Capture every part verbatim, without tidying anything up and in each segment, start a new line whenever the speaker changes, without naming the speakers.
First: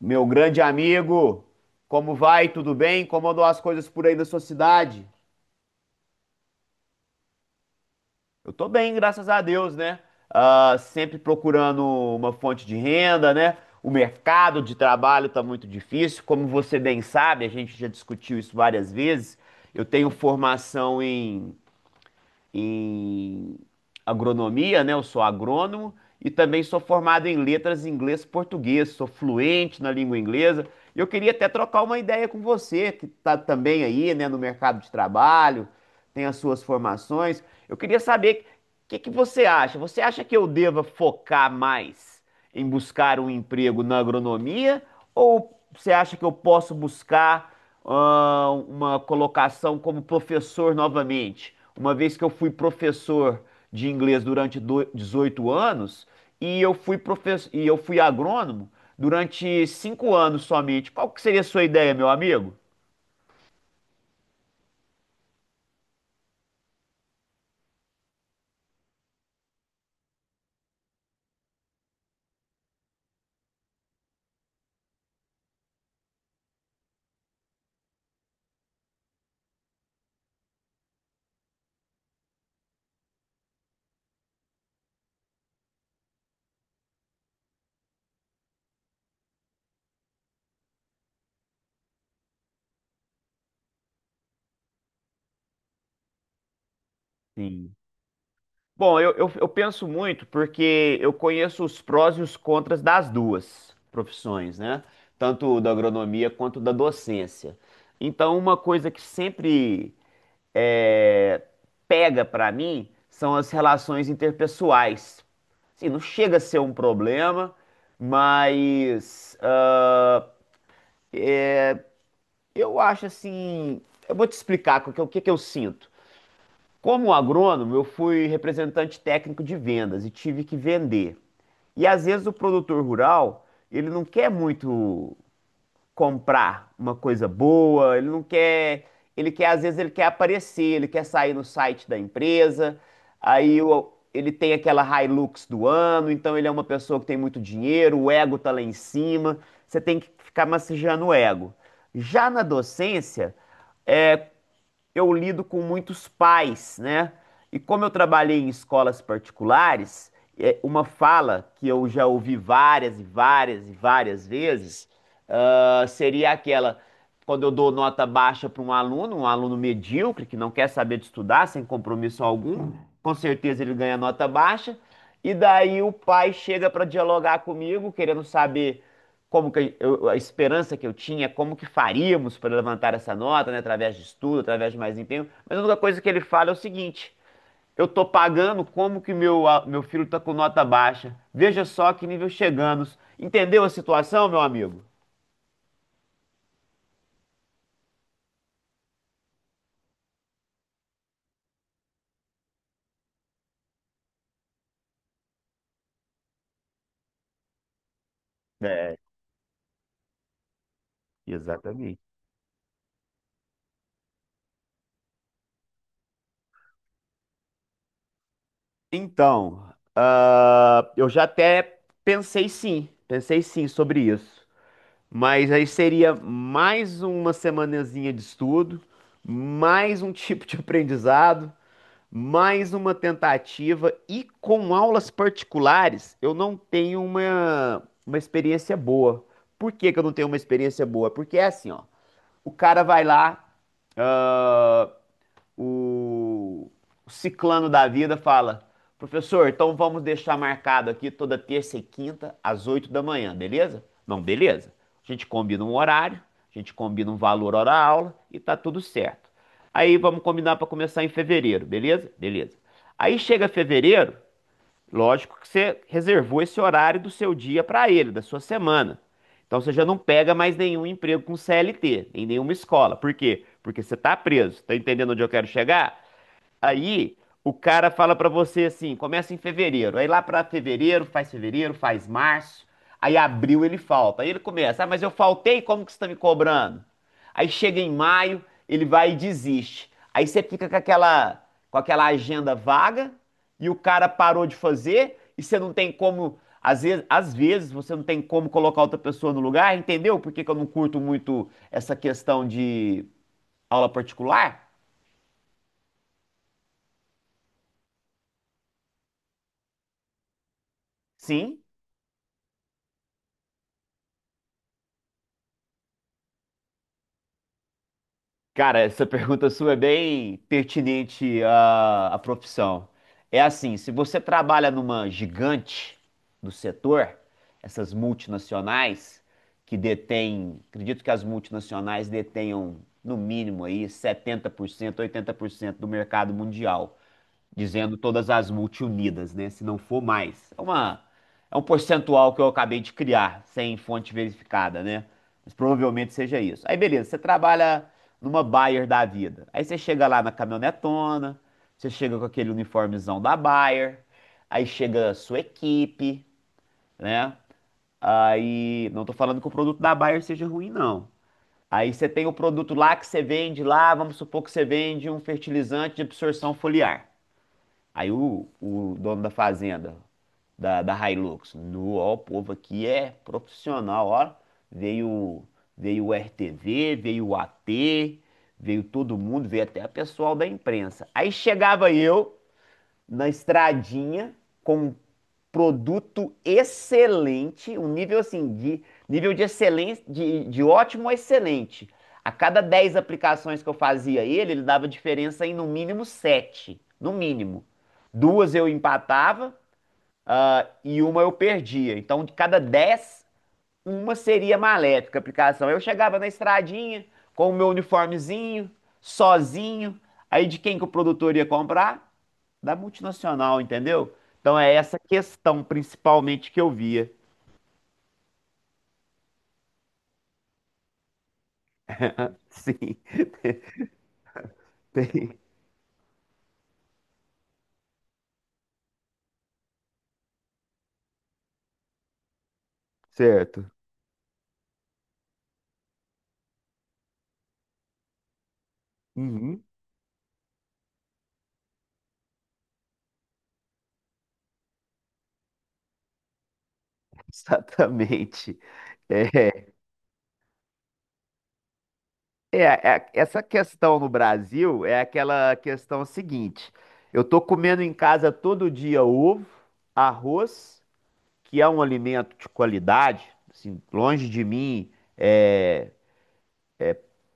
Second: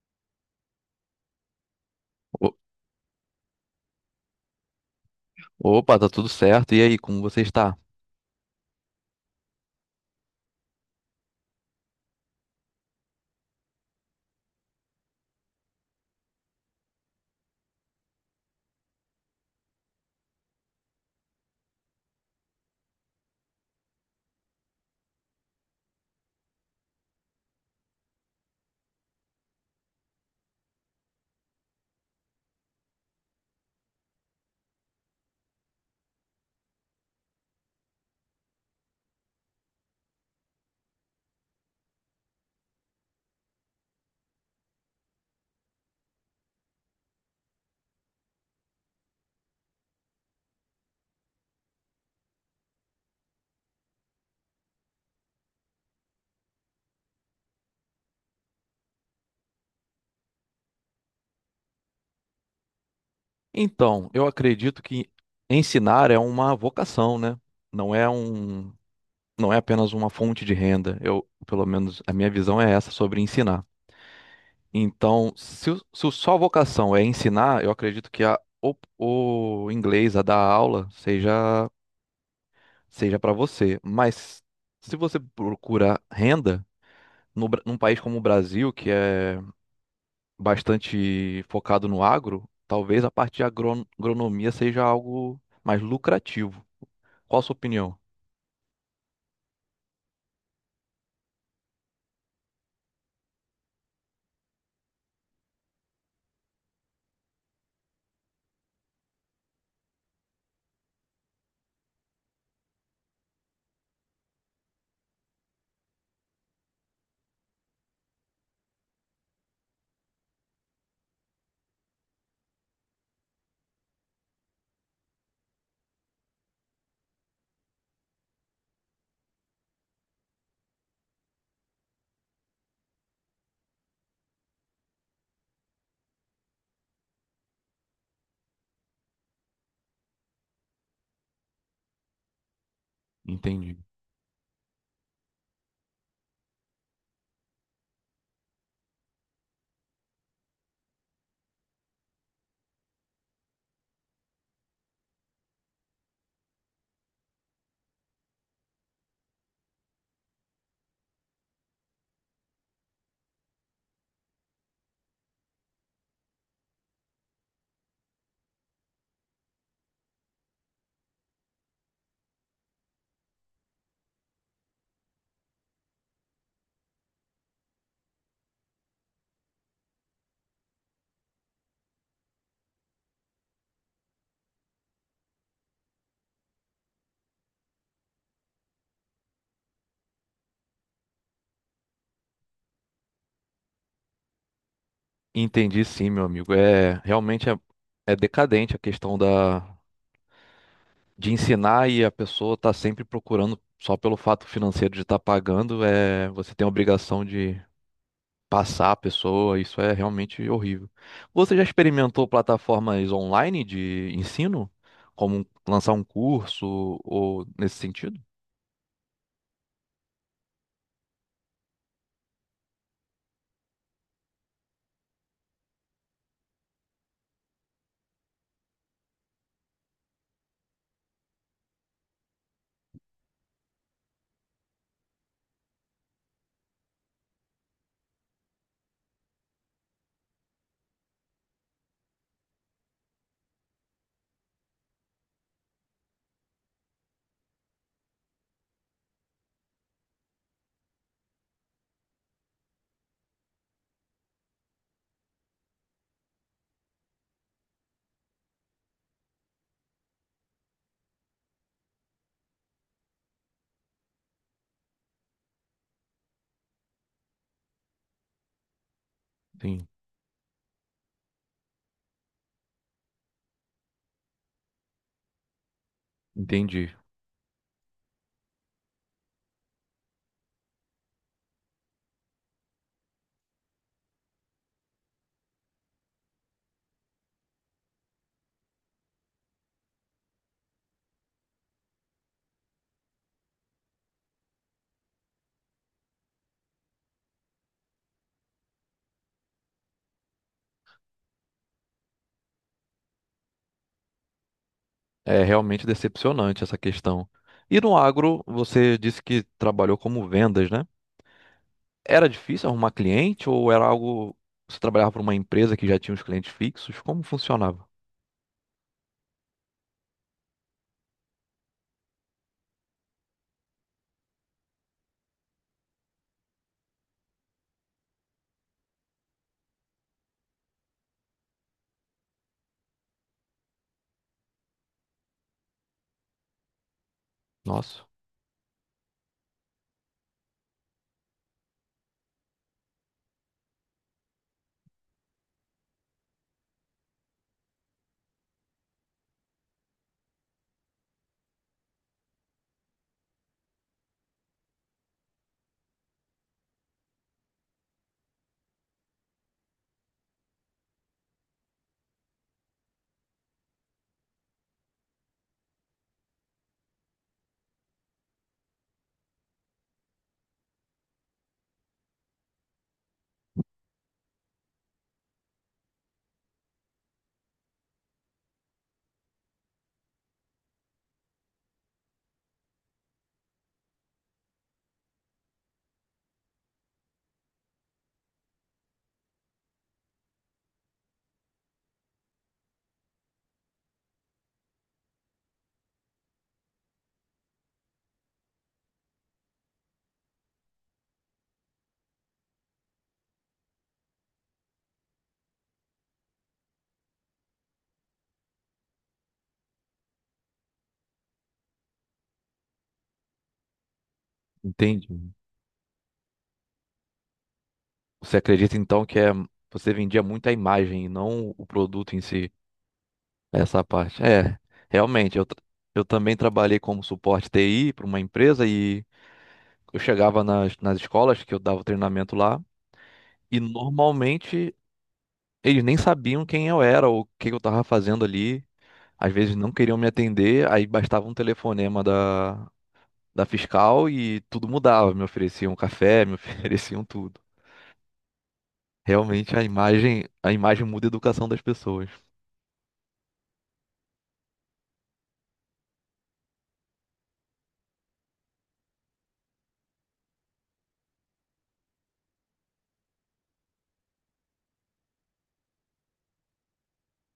Meu grande amigo, como vai?
O-
Tudo bem? Como andam as coisas por aí da sua cidade?
Opa, tá tudo certo. E aí, como você está?
Eu tô bem, graças a Deus, né? Ah, sempre procurando uma fonte de renda, né? O mercado de trabalho tá muito difícil. Como você bem sabe, a gente já discutiu isso várias vezes. Eu tenho formação em em agronomia, né? Eu sou agrônomo e também sou formado em letras em inglês e português, sou fluente na língua inglesa. E eu queria até trocar uma ideia com você, que está também aí, né, no mercado de trabalho, tem as suas formações. Eu queria saber o que que você acha? Você acha que eu deva focar mais em buscar um emprego na agronomia ou você acha que eu posso buscar ah, uma colocação como professor novamente, uma vez que eu fui professor de inglês durante do- dezoito anos e eu fui professor e eu fui agrônomo durante cinco anos somente. Qual que seria a sua ideia, meu amigo?
Então, eu acredito que ensinar é uma vocação, né? Não é um, não é apenas uma fonte de renda. Eu, pelo menos, a minha visão é essa sobre ensinar. Então, se, o- se o só vocação é ensinar, eu acredito que a, o, o inglês, a dar aula, seja, seja para você. Mas se você procura renda no, Bra- num país como o Brasil, que é bastante focado no agro, talvez a parte de agron- agronomia seja algo mais lucrativo. Qual a sua
Sim.
opinião?
Bom, eu, eu, eu penso muito porque eu conheço os prós e os contras das duas profissões, né? Tanto da agronomia quanto da docência. Então, uma coisa que sempre é, pega pra mim são as relações interpessoais. Assim, não chega a ser um problema, mas ah, eu acho assim. Eu vou te explicar o que, o que que eu sinto. Como agrônomo, eu fui representante técnico de vendas e tive que vender. E às vezes o produtor rural, ele não quer muito comprar uma coisa boa, ele não quer, ele quer às vezes ele quer aparecer, ele quer sair no site da empresa, aí
Entendi.
o- ele tem aquela Hilux do ano, então ele é uma pessoa que tem muito dinheiro, o ego tá lá em cima, você tem que ficar massageando o ego. Já na docência, é, eu lido com muitos pais, né? E como eu trabalhei em escolas particulares, é uma fala que eu já ouvi várias e várias e várias vezes, ah, seria aquela quando eu dou nota baixa para um aluno, um aluno medíocre que não quer saber de estudar, sem compromisso algum, com certeza ele ganha nota baixa. E daí o pai chega para dialogar comigo, querendo saber como que eu- a esperança que eu tinha, como que faríamos para levantar essa nota, né, através de estudo, através de mais empenho. Mas a única coisa que ele fala é o seguinte: eu tô pagando como que meu, a- meu filho tá com nota baixa. Veja só que nível chegamos. Entendeu a situação, meu amigo?
Entendi sim, meu amigo. É realmente é, é decadente a questão da de ensinar e a pessoa tá sempre procurando só pelo fato financeiro de estar pagando, é você tem a obrigação de passar
É,
a pessoa, isso é realmente horrível. Você já
exatamente.
experimentou plataformas online de ensino, como lançar um curso ou nesse sentido?
Então, ah, eu já até pensei sim, pensei sim sobre isso. Mas aí seria mais uma semanazinha de estudo, mais um tipo de aprendizado, mais uma tentativa e com aulas particulares eu não tenho uma, uma experiência boa. Por que que eu não tenho uma experiência boa? Porque é assim, ó, o cara vai lá, ah, o ciclano da vida fala: professor, então vamos deixar marcado aqui toda terça e quinta às oito da manhã, beleza? Não, beleza. A gente combina um horário, a gente combina um valor hora aula e tá tudo certo. Aí vamos combinar para começar em fevereiro, beleza? Beleza. Aí chega fevereiro. Lógico que você reservou esse horário do seu dia para ele, da sua semana. Então você já
Sim.
não pega mais nenhum emprego com C L T, em nenhuma escola. Por quê? Porque você está preso. Tá entendendo onde eu quero chegar?
Entendi.
Aí o cara fala pra você assim, começa em fevereiro. Aí lá pra fevereiro, faz fevereiro, faz março. Aí abril ele falta. Aí ele começa, ah, mas eu faltei, como que você tá me cobrando? Aí chega em maio, ele vai e desiste. Aí você fica com aquela, com aquela agenda vaga e o cara parou de fazer e você não tem como, às vezes, às vezes você não tem como colocar outra pessoa no lugar, entendeu? Por que que eu não curto muito essa questão de aula particular?
É realmente decepcionante essa questão. E no agro, você disse que trabalhou como vendas, né?
Sim.
Era difícil arrumar cliente ou era algo. Você trabalhava para uma empresa que já tinha os clientes fixos? Como funcionava?
Cara, essa pergunta sua é bem pertinente à, à profissão. É assim, se você trabalha numa gigante do setor, essas multinacionais que detêm, acredito que as multinacionais detenham no mínimo aí setenta por cento, oitenta por cento do mercado mundial dizendo
Nossa,
todas as multiunidas, né? Se não for mais. É uma, é um percentual que eu acabei de criar, sem fonte verificada, né? Mas provavelmente seja isso. Aí, beleza, você trabalha numa Bayer da vida. Aí você chega lá na caminhonetona, você chega com aquele uniformezão da Bayer, aí chega a sua equipe, né? Aí, não tô falando que o produto da Bayer seja ruim, não. Aí você tem o produto lá que você vende lá, vamos supor que você vende um fertilizante de absorção foliar. Aí o, o dono da fazenda, da, da Hilux, no, ó, o povo aqui é profissional, ó. Veio, veio o R T V, veio o A T, veio todo mundo, veio até o pessoal da imprensa. Aí chegava eu na estradinha com um produto excelente, um nível assim, de nível de excelência, de, de ótimo a excelente. A cada dez aplicações que eu fazia ele, ele dava diferença em no mínimo sete, no mínimo. Duas eu empatava, ah, e uma eu perdia. Então, de cada dez uma seria maléfica a aplicação. Eu chegava na estradinha com o meu uniformezinho, sozinho. Aí de quem que o produtor ia comprar? Da multinacional, entendeu? Então é essa
entendi.
questão principalmente que eu via.
Você acredita então que é... você vendia muito a imagem e não o produto em si,
Sim,
essa parte? É,
tem-
realmente. Eu, tra- eu também trabalhei como suporte T I para uma empresa e eu chegava nas, nas escolas que eu dava o treinamento lá. E
certo.
normalmente eles nem sabiam quem eu era ou o que que eu tava fazendo ali. Às vezes
Uhum,
não queriam me atender, aí bastava um telefonema da, da fiscal e tudo mudava. Me ofereciam café, me ofereciam tudo.
exatamente.
Realmente a
É,
imagem, a imagem muda a educação das pessoas.
é, é, essa questão no Brasil é aquela questão seguinte: eu tô comendo em casa todo dia ovo, arroz, que é um alimento de qualidade, assim, longe de mim. É,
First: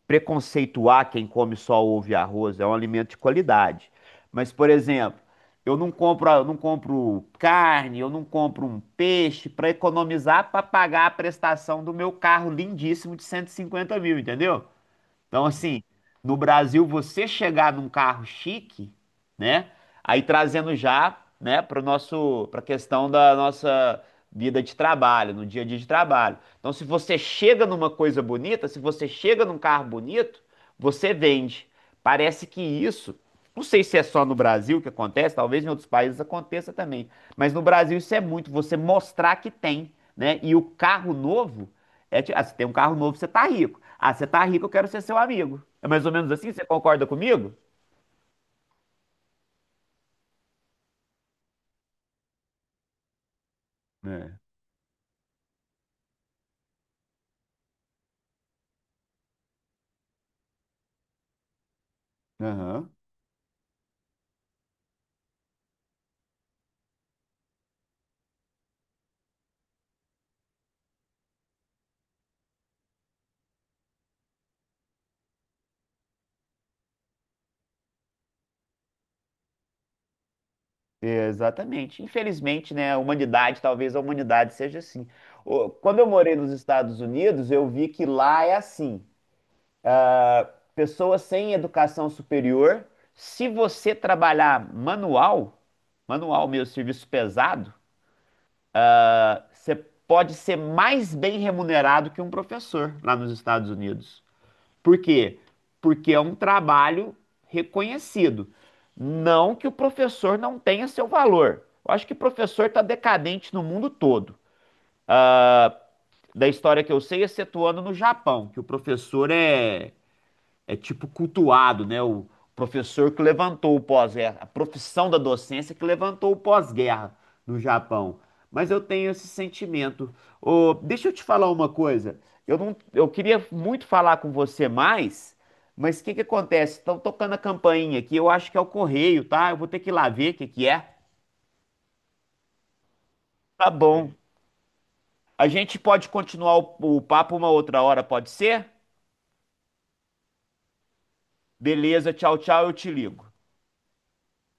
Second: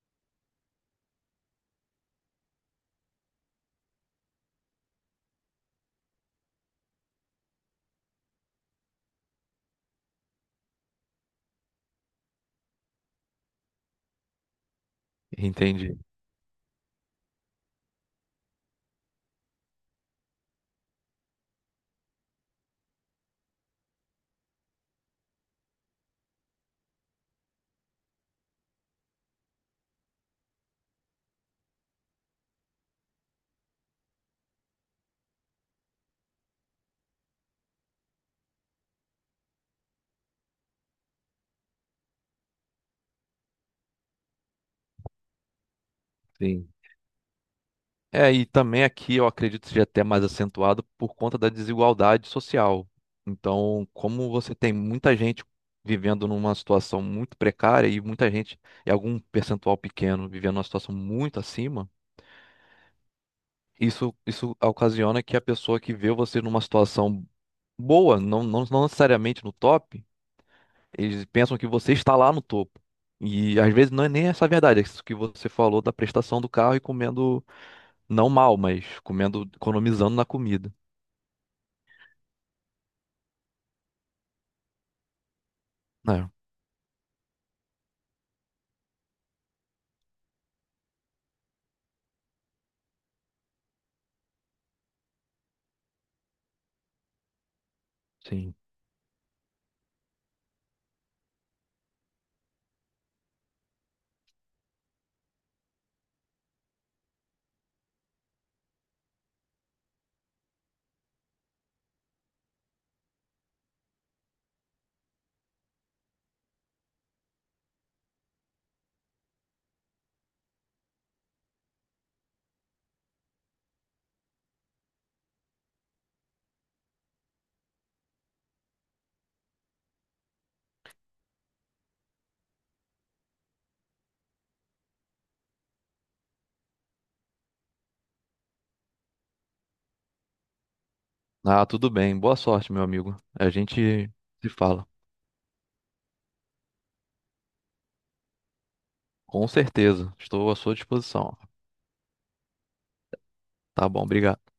preconceituar quem come só ovo e arroz, é um alimento de qualidade. Mas, por exemplo, eu não compro, eu não compro carne, eu não compro um peixe para economizar para pagar a prestação do meu carro lindíssimo de cento e cinquenta mil, entendeu? Então, assim,
Entende?
no Brasil, você chegar num carro chique, né? Aí trazendo já, né, para nosso, para questão da nossa vida de trabalho, no dia a dia de trabalho. Então, se você chega numa coisa bonita, se você chega num carro bonito, você vende. Parece que isso, não sei se é só no Brasil que acontece, talvez em outros países aconteça também, mas no Brasil isso é muito, você mostrar que tem, né? E o carro novo é, ti- ah, você tem um carro novo, você tá rico. Ah, você tá rico, eu quero ser seu amigo. É mais ou menos assim? Você
Sim.
concorda comigo?
É, e também aqui eu acredito seja até mais acentuado por conta da desigualdade social. Então, como
É.
você tem muita gente vivendo numa situação muito precária e muita gente, e algum percentual pequeno vivendo numa situação muito acima,
Aham.
Isso, isso ocasiona que a pessoa que vê você numa situação boa, não, não, não necessariamente no top, eles pensam que você está lá no topo. E às vezes não é nem essa a verdade, é isso que você falou da prestação do carro e comendo, não mal, mas comendo, economizando na comida.
Exatamente. Infelizmente, né, a humanidade, talvez a humanidade seja assim. O- Quando eu
É,
morei nos Estados Unidos, eu vi que lá é assim. ah, Pessoas sem educação superior, se você trabalhar manual, manual mesmo, serviço pesado,
sim.
ah, você pode ser mais bem remunerado que um professor lá nos Estados Unidos. Por quê? Porque é um trabalho reconhecido. Não que o professor não tenha seu valor. Eu acho que professor está decadente no mundo todo. Ah, Da história que eu sei, excetuando no Japão, que o professor é é tipo cultuado, né? O professor que levantou o pós-guerra, a profissão da docência que levantou o pós-guerra no Japão. Mas eu tenho esse sentimento. Ô, deixa eu te falar uma coisa. Eu não, eu queria muito falar com você mais, mas o que que acontece? Estão tocando a campainha aqui. Eu acho que é o correio, tá? Eu vou ter que ir lá ver o que que é.
Ah, tudo bem. Boa sorte, meu amigo. A
Tá
gente
bom.
se fala.
A gente pode continuar o o papo uma outra hora, pode ser?
Com certeza. Estou à sua disposição.
Beleza, tchau, tchau, eu te ligo.
Tá bom, obrigado.